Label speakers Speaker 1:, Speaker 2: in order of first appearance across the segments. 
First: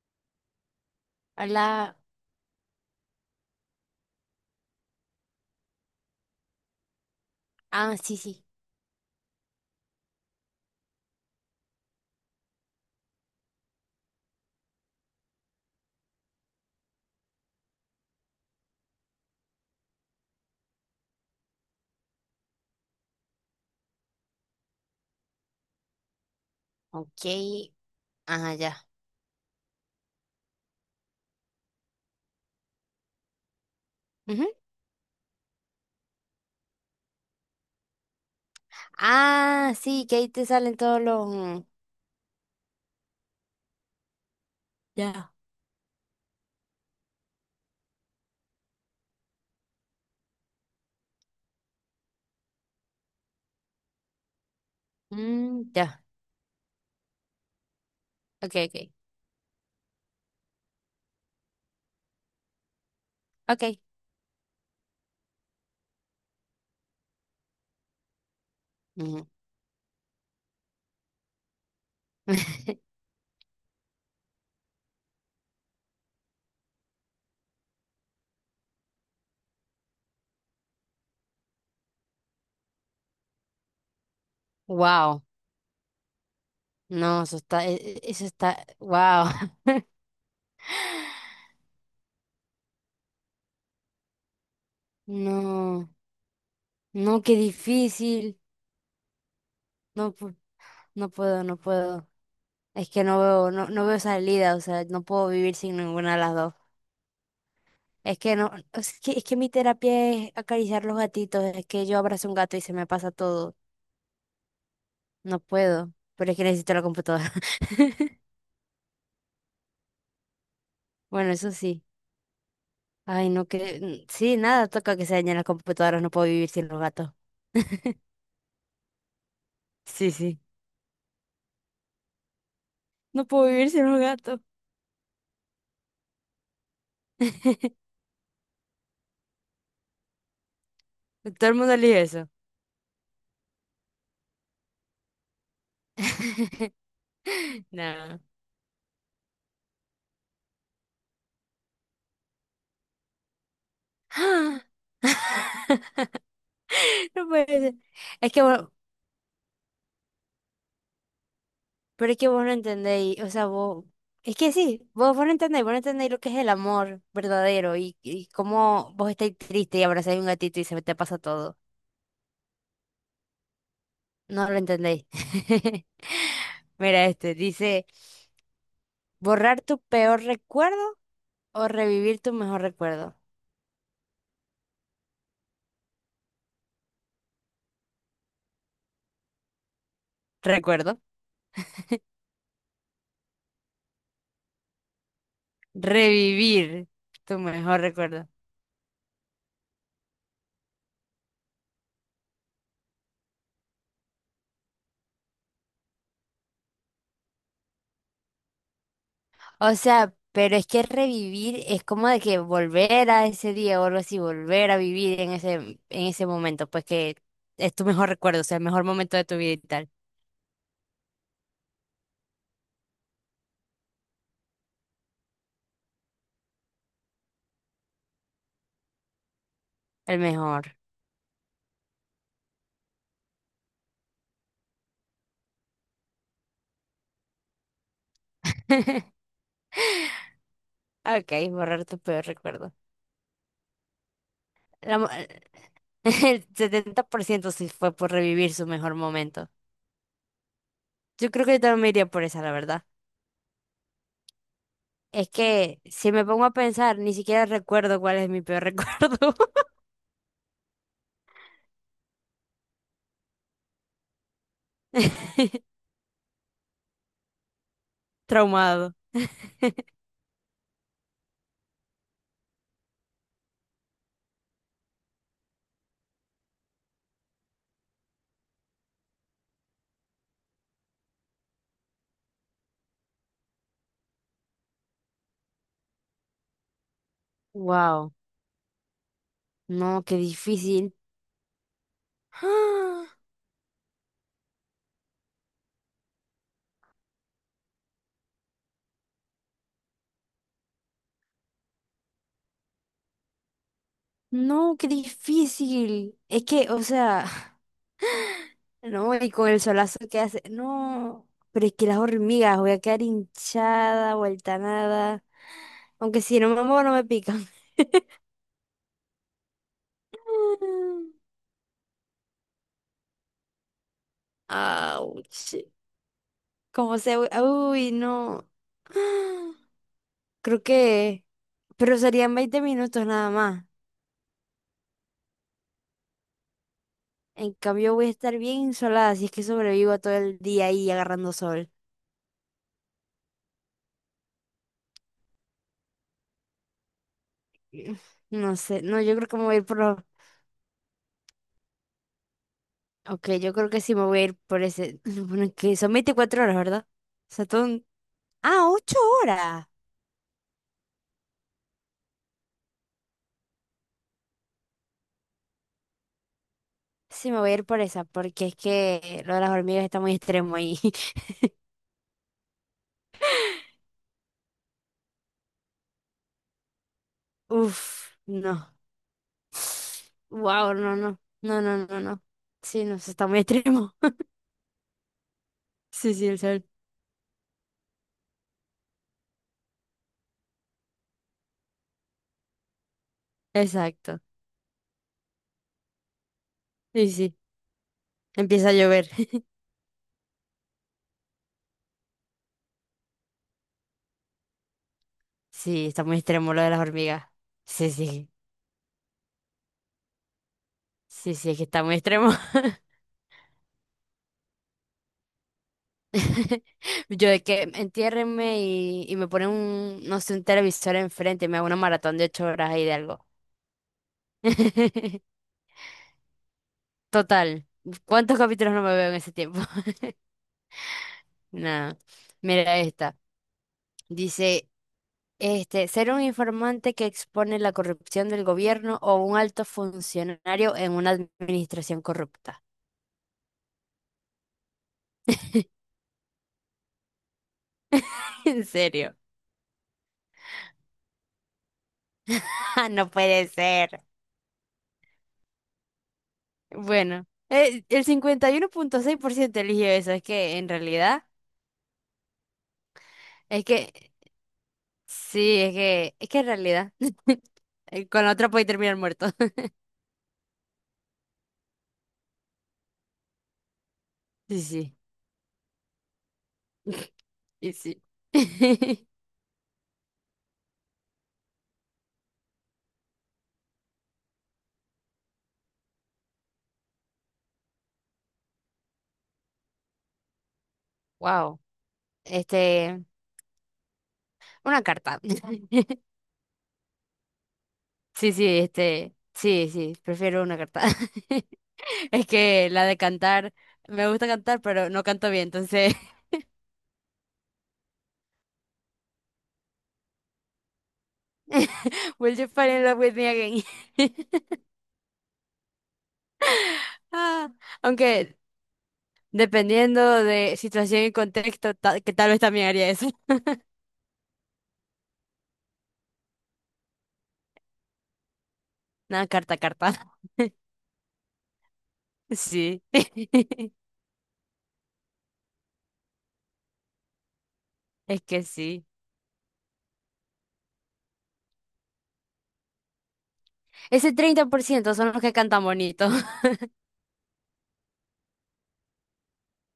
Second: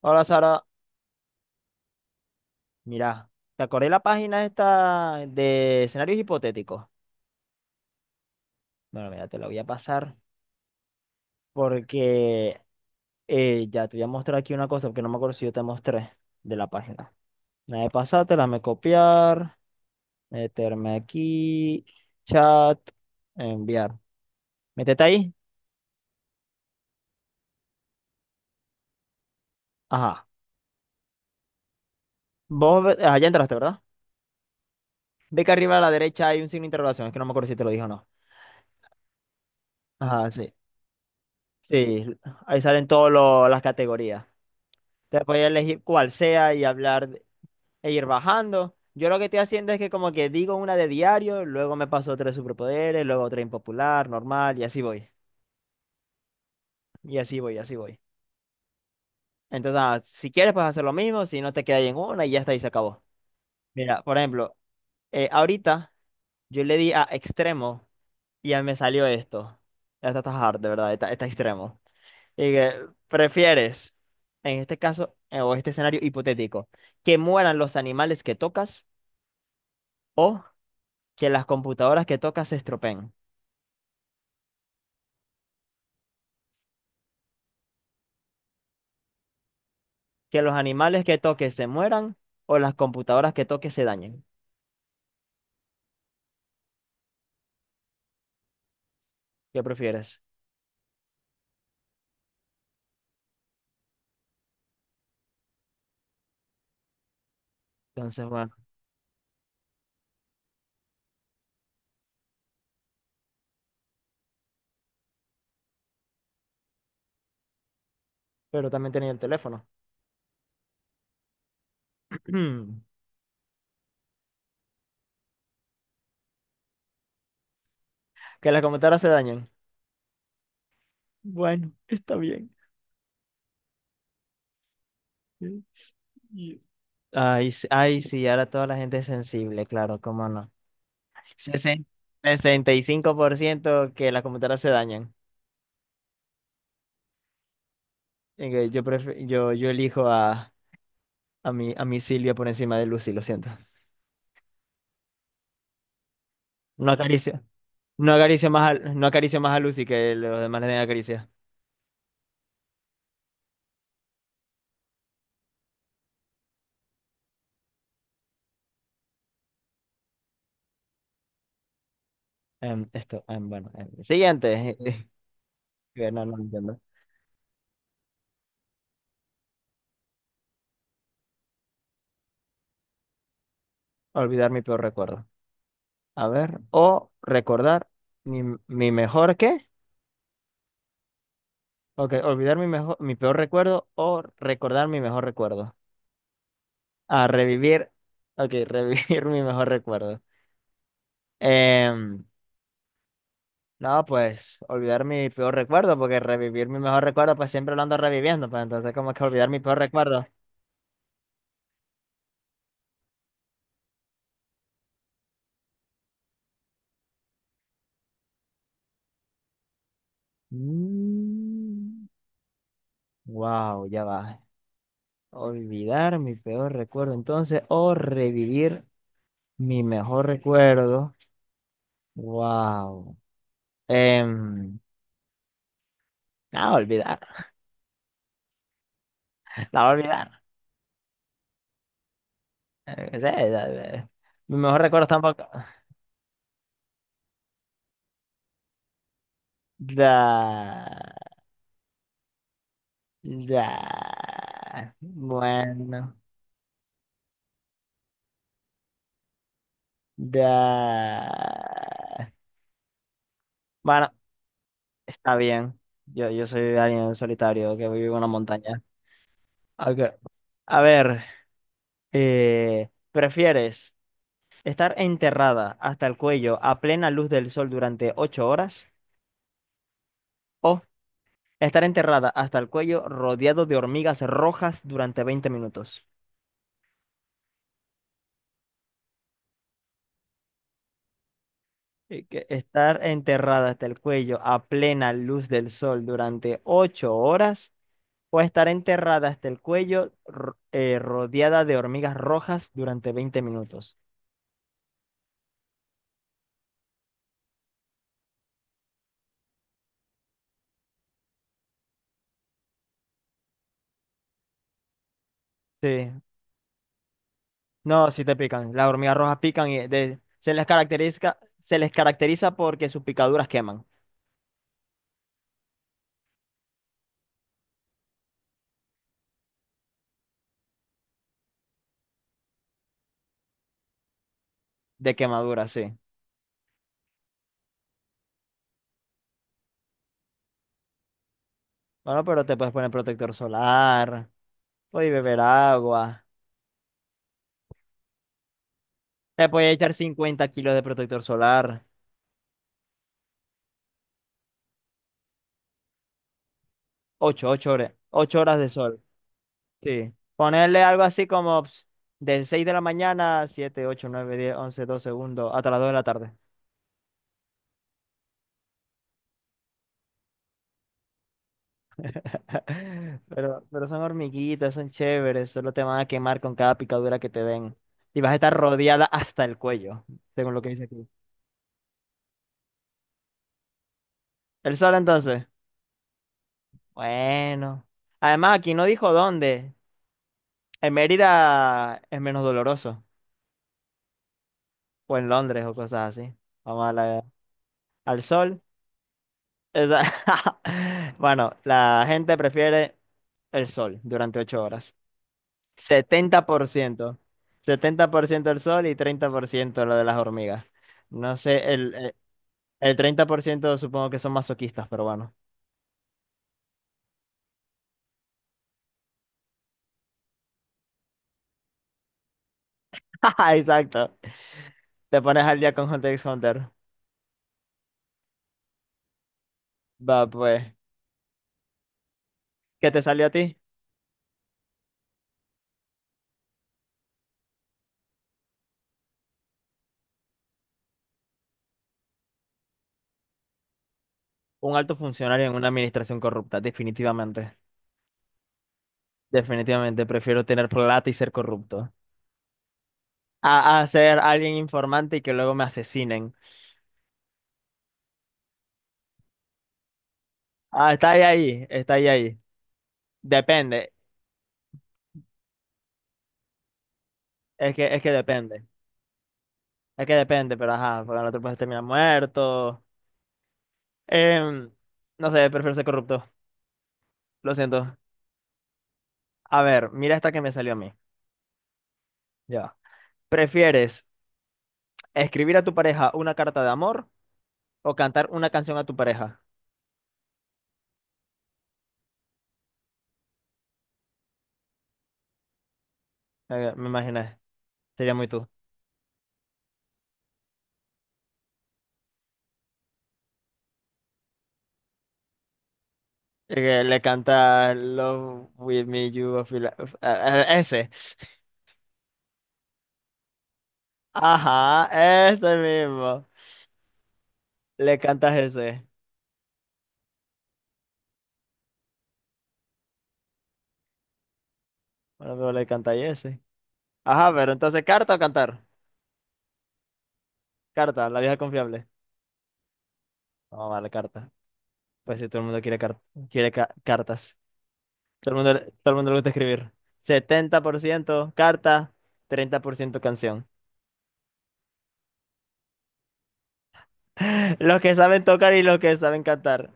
Speaker 1: Hola Sara,
Speaker 2: Hola.
Speaker 1: mira, ¿te acordé la página esta de escenarios hipotéticos?
Speaker 2: Ah, sí, sí.
Speaker 1: Bueno, mira, te la voy a pasar porque ya te voy a mostrar aquí una cosa porque no me acuerdo si yo te mostré de la página. Nada de pasártela, me copiar, meterme aquí, chat, enviar. Métete ahí.
Speaker 2: Ok. Ah, ya.
Speaker 1: Ajá. Vos, ah, ya entraste, ¿verdad?
Speaker 2: Ujú.
Speaker 1: Ve que arriba a la derecha hay un signo de interrogación, es que no me acuerdo si te lo dije o no.
Speaker 2: Ah, sí, que ahí
Speaker 1: Ajá,
Speaker 2: te
Speaker 1: sí.
Speaker 2: salen todos los...
Speaker 1: Sí, ahí salen todas las categorías. Te
Speaker 2: Ya.
Speaker 1: puedes elegir cuál sea y hablar e ir bajando. Yo lo que estoy haciendo es que como que digo una de diario, luego me paso otra de superpoderes, luego otra impopular, normal, y así voy.
Speaker 2: Mm, ya.
Speaker 1: Y así voy, y así voy.
Speaker 2: Ok, ok.
Speaker 1: Entonces, si quieres, puedes hacer lo mismo, si no te quedas ahí en una y ya está, y se acabó.
Speaker 2: Ok.
Speaker 1: Mira, por ejemplo, ahorita yo le di a extremo y ya me salió
Speaker 2: Ujú.
Speaker 1: esto. Esta está hard, de verdad, está extremo. Y que, ¿prefieres, en este caso, o este escenario hipotético, que mueran los animales que tocas o que las computadoras que tocas se estropeen?
Speaker 2: Wow. No, eso está... Eso está... Wow.
Speaker 1: ¿Que los animales que toques se mueran o las computadoras que toques se dañen?
Speaker 2: No. No, qué difícil.
Speaker 1: ¿Qué
Speaker 2: No,
Speaker 1: prefieres?
Speaker 2: no puedo, no puedo. Es que no veo, no, no veo salida, o sea, no puedo vivir sin ninguna de las dos. Es
Speaker 1: Entonces,
Speaker 2: que no,
Speaker 1: bueno,
Speaker 2: es que mi terapia es acariciar los gatitos, es que yo abrazo un gato y se me pasa todo. No puedo, pero es que necesito la computadora.
Speaker 1: pero también tenía el teléfono.
Speaker 2: Bueno, eso sí. Ay, no que... Sí, nada, toca que se dañen las computadoras, no puedo vivir sin los gatos.
Speaker 1: ¿Que las computadoras se dañen?
Speaker 2: Sí, sí.
Speaker 1: Bueno, está bien.
Speaker 2: No puedo vivir sin los gatos.
Speaker 1: Sí. Y- Ay, ay, sí, ahora toda la gente es sensible, claro, cómo no.
Speaker 2: Todo el mundo
Speaker 1: Sesen-
Speaker 2: elige eso.
Speaker 1: 65% que las computadoras se dañan.
Speaker 2: No.
Speaker 1: Yo elijo a a mi Silvia por encima de Lucy, lo siento.
Speaker 2: ¡Ah!
Speaker 1: No
Speaker 2: No
Speaker 1: acaricio,
Speaker 2: puede ser. Es que vos,
Speaker 1: no acaricio más a Lucy que los demás le den acaricia.
Speaker 2: pero es que vos no entendéis, o sea, vos, es que sí, vos no entendéis, vos no entendéis lo que es el amor verdadero y cómo vos estáis triste y abrazáis un gatito y se te pasa todo.
Speaker 1: Em, esto, em, bueno, em,
Speaker 2: No lo
Speaker 1: siguiente.
Speaker 2: entendéis.
Speaker 1: Que No, no entiendo.
Speaker 2: Mira este, dice, borrar tu peor recuerdo o revivir tu mejor recuerdo.
Speaker 1: Olvidar mi peor recuerdo. A ver, o recordar mi, mi mejor qué.
Speaker 2: Recuerdo.
Speaker 1: Ok, mi peor recuerdo o recordar mi mejor recuerdo.
Speaker 2: Revivir
Speaker 1: A
Speaker 2: tu mejor
Speaker 1: revivir.
Speaker 2: recuerdo.
Speaker 1: Ok, revivir mi mejor recuerdo. Em, no, pues olvidar mi peor recuerdo, porque revivir mi mejor recuerdo, pues siempre lo ando reviviendo, pues entonces como que olvidar mi
Speaker 2: O
Speaker 1: peor
Speaker 2: sea,
Speaker 1: recuerdo.
Speaker 2: pero es que revivir es como de que volver a ese día o algo así, volver a vivir en ese momento, pues que es tu mejor recuerdo, o sea, el mejor momento de tu vida y tal.
Speaker 1: Mm, wow, ya va. Olvidar mi peor recuerdo, entonces, o revivir mi
Speaker 2: El
Speaker 1: mejor
Speaker 2: mejor.
Speaker 1: recuerdo. Wow. Em, no, olvidar, la voy a olvidar.
Speaker 2: Ok, borrar tu peor recuerdo.
Speaker 1: Qué sé, mi mejor recuerdo tampoco.
Speaker 2: El 70% sí fue por revivir su mejor momento. Yo
Speaker 1: Da,
Speaker 2: creo que yo también me iría por esa, la verdad.
Speaker 1: da.
Speaker 2: Es que si
Speaker 1: Bueno,
Speaker 2: me pongo a pensar, ni siquiera recuerdo cuál es mi peor recuerdo.
Speaker 1: da. Bueno, está bien. Yo soy alguien solitario que vive en una montaña.
Speaker 2: Traumado.
Speaker 1: Ok, a ver, ¿prefieres? Estar enterrada hasta el cuello a plena luz del sol durante ocho horas. O estar enterrada hasta el cuello rodeado de hormigas rojas durante 20 minutos.
Speaker 2: Wow. No, qué difícil.
Speaker 1: Y que estar
Speaker 2: ¡Ah!
Speaker 1: enterrada hasta el cuello a plena luz del sol durante ocho horas. O estar enterrada hasta el cuello rodeada de hormigas rojas durante 20 minutos.
Speaker 2: No, qué difícil. Es que, o sea, no, y con el solazo que hace. No, pero es que las hormigas, voy a quedar hinchada, vuelta a nada.
Speaker 1: Sí.
Speaker 2: Aunque si no me muevo, no me pican.
Speaker 1: No, sí te pican. Las hormigas rojas pican y se les caracteriza porque sus picaduras queman.
Speaker 2: Ouch. Como se... Uy, no. Creo que... Pero serían 20 minutos nada más.
Speaker 1: De quemadura, sí.
Speaker 2: En cambio voy a estar bien insolada si es que sobrevivo todo el día ahí agarrando sol.
Speaker 1: Bueno, pero te puedes poner protector solar, puedes beber agua,
Speaker 2: No sé, no, yo creo que me
Speaker 1: te
Speaker 2: voy a ir
Speaker 1: puedes
Speaker 2: por
Speaker 1: echar
Speaker 2: los...
Speaker 1: 50 kilos de protector solar,
Speaker 2: Ok, yo creo que sí me voy a ir por ese... Bueno, que son 24 horas, ¿verdad? O sea, todo
Speaker 1: ocho
Speaker 2: un...
Speaker 1: horas, 8 horas de
Speaker 2: Ah, ocho
Speaker 1: sol.
Speaker 2: horas.
Speaker 1: Sí. Ponerle algo así como ps, de 6 de la mañana, 7, 8, 9, 10, 11, 12, segundos hasta las 2 de la tarde.
Speaker 2: Sí, me voy a ir por esa, porque es que lo de las hormigas está muy extremo ahí.
Speaker 1: Pero son hormiguitas, son chéveres, solo te van a quemar con cada picadura que te den.
Speaker 2: Uf,
Speaker 1: Y vas a estar
Speaker 2: no.
Speaker 1: rodeada hasta el cuello, según lo que
Speaker 2: Wow,
Speaker 1: dice
Speaker 2: no,
Speaker 1: aquí.
Speaker 2: no, no, no, no, no. Sí, no, eso está muy extremo.
Speaker 1: El sol entonces.
Speaker 2: Sí, sí, el sol.
Speaker 1: Bueno. Además, aquí no dijo dónde. En Mérida es menos doloroso,
Speaker 2: Exacto.
Speaker 1: o en Londres o cosas así. Vamos a
Speaker 2: Sí,
Speaker 1: la-
Speaker 2: sí.
Speaker 1: al sol.
Speaker 2: Empieza a llover.
Speaker 1: Esa- Bueno, la gente prefiere el sol durante ocho horas.
Speaker 2: Sí, está
Speaker 1: Setenta
Speaker 2: muy
Speaker 1: setenta
Speaker 2: extremo lo
Speaker 1: por
Speaker 2: de las
Speaker 1: ciento,
Speaker 2: hormigas. Sí,
Speaker 1: setenta por
Speaker 2: sí.
Speaker 1: ciento el sol y 30% lo de las hormigas.
Speaker 2: Sí,
Speaker 1: No
Speaker 2: sí, es que
Speaker 1: sé,
Speaker 2: está muy extremo.
Speaker 1: el 30% supongo que son masoquistas, pero bueno.
Speaker 2: Yo de que entiérrenme y me ponen un, no sé, un televisor enfrente y me hago una maratón de 8 horas ahí de algo.
Speaker 1: Exacto. Te pones al día con Hunter x Hunter.
Speaker 2: Total. ¿Cuántos capítulos no me veo en ese tiempo?
Speaker 1: Va, pues.
Speaker 2: Nada. Mira
Speaker 1: ¿Qué te
Speaker 2: esta.
Speaker 1: salió a ti?
Speaker 2: Dice. Este, ser un informante que expone la corrupción del gobierno o un alto funcionario en una administración corrupta.
Speaker 1: Un alto funcionario en una administración corrupta, definitivamente.
Speaker 2: ¿En serio?
Speaker 1: Definitivamente prefiero tener plata y ser corrupto.
Speaker 2: Ah, no puede
Speaker 1: A
Speaker 2: ser.
Speaker 1: ser alguien informante y que luego me asesinen.
Speaker 2: Bueno, el 51,6% eligió eso. Es que en
Speaker 1: Ah, está ahí,
Speaker 2: realidad,
Speaker 1: ahí, está ahí, ahí.
Speaker 2: es
Speaker 1: Depende,
Speaker 2: que, sí, es que en realidad,
Speaker 1: es que
Speaker 2: con la otra puede
Speaker 1: depende.
Speaker 2: terminar muerto.
Speaker 1: Es que depende, pero ajá, porque no te puedes terminar muerto.
Speaker 2: Sí,
Speaker 1: Em,
Speaker 2: sí,
Speaker 1: no sé, prefiero ser corrupto. Lo
Speaker 2: y
Speaker 1: siento.
Speaker 2: sí.
Speaker 1: A ver, mira esta que me salió a mí. Ya, va. ¿Prefieres escribir a tu pareja una carta de amor o cantar una canción a tu pareja?
Speaker 2: Wow. Este, una carta.
Speaker 1: Me imaginé, sería muy
Speaker 2: Sí, sí,
Speaker 1: tú.
Speaker 2: este, sí, sí, prefiero una carta. Es que la de cantar, me gusta cantar, pero no canto bien, entonces,
Speaker 1: Y que le canta Love with me, you, ese.
Speaker 2: Will you fall in love with me again?
Speaker 1: Ajá, ese mismo.
Speaker 2: Ah,
Speaker 1: Le cantas
Speaker 2: aunque
Speaker 1: ese.
Speaker 2: dependiendo de situación y contexto, que tal vez también haría eso.
Speaker 1: Bueno, pero le canta ese. Ajá, pero entonces, ¿carta o cantar?
Speaker 2: Nada, carta, carta.
Speaker 1: Carta, la vieja confiable.
Speaker 2: Sí.
Speaker 1: Vamos a darle carta. Pues si todo el mundo quiere, quiere cartas.
Speaker 2: Es
Speaker 1: Todo el
Speaker 2: que
Speaker 1: mundo,
Speaker 2: sí.
Speaker 1: todo el mundo le gusta escribir. 70% carta, 30% canción.
Speaker 2: Ese 30% son los que cantan bonito.
Speaker 1: Los que saben tocar y los que saben cantar.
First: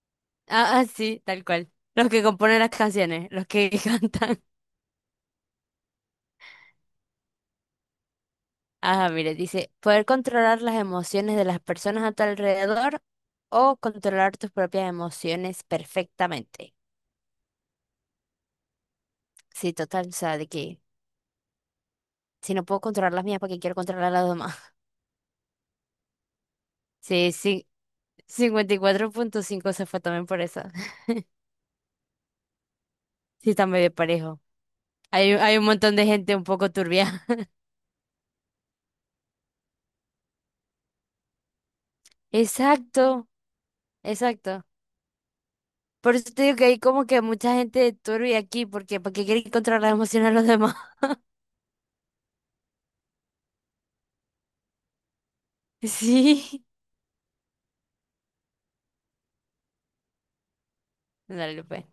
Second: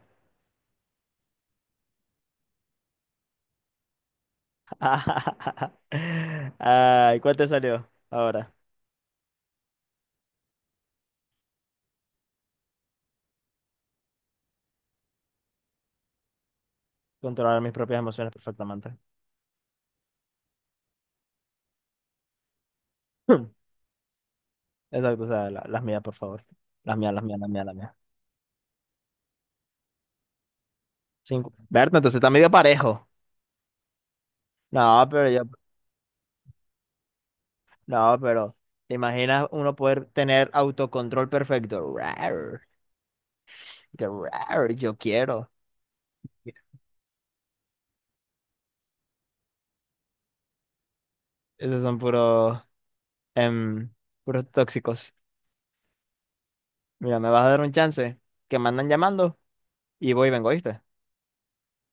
Speaker 2: Ah, ah, sí, tal cual. Los que componen las canciones, los que cantan.
Speaker 1: Ay, ¿cuál te salió? Ahora,
Speaker 2: Ajá, mire, dice, poder controlar las emociones de las personas a tu alrededor o controlar tus propias emociones perfectamente.
Speaker 1: controlar mis propias emociones perfectamente.
Speaker 2: Sí, total, o sea, de que si no puedo controlar las mías, ¿para qué quiero controlar las demás?
Speaker 1: Exacto, o sea, las mías, por favor. Las mías, las
Speaker 2: Sí,
Speaker 1: mías, las mías,
Speaker 2: sí,
Speaker 1: las mías.
Speaker 2: 54,5 se fue también por eso.
Speaker 1: Cinco. Berta, entonces está medio parejo.
Speaker 2: Sí, está medio parejo.
Speaker 1: No, pero
Speaker 2: Hay,
Speaker 1: yo,
Speaker 2: hay un montón de gente un poco turbia.
Speaker 1: no, pero ¿te imaginas uno poder tener autocontrol perfecto? Rar,
Speaker 2: Exacto,
Speaker 1: que
Speaker 2: exacto.
Speaker 1: rar, yo quiero.
Speaker 2: Por eso te digo que hay como que mucha gente turbia aquí, porque ¿para qué quiere controlar las emociones de los demás?
Speaker 1: Esos son puros, em, puros tóxicos.
Speaker 2: Sí.
Speaker 1: Mira, me vas a dar un chance, que me andan llamando y voy y vengo, ¿oíste?
Speaker 2: Dale, pues.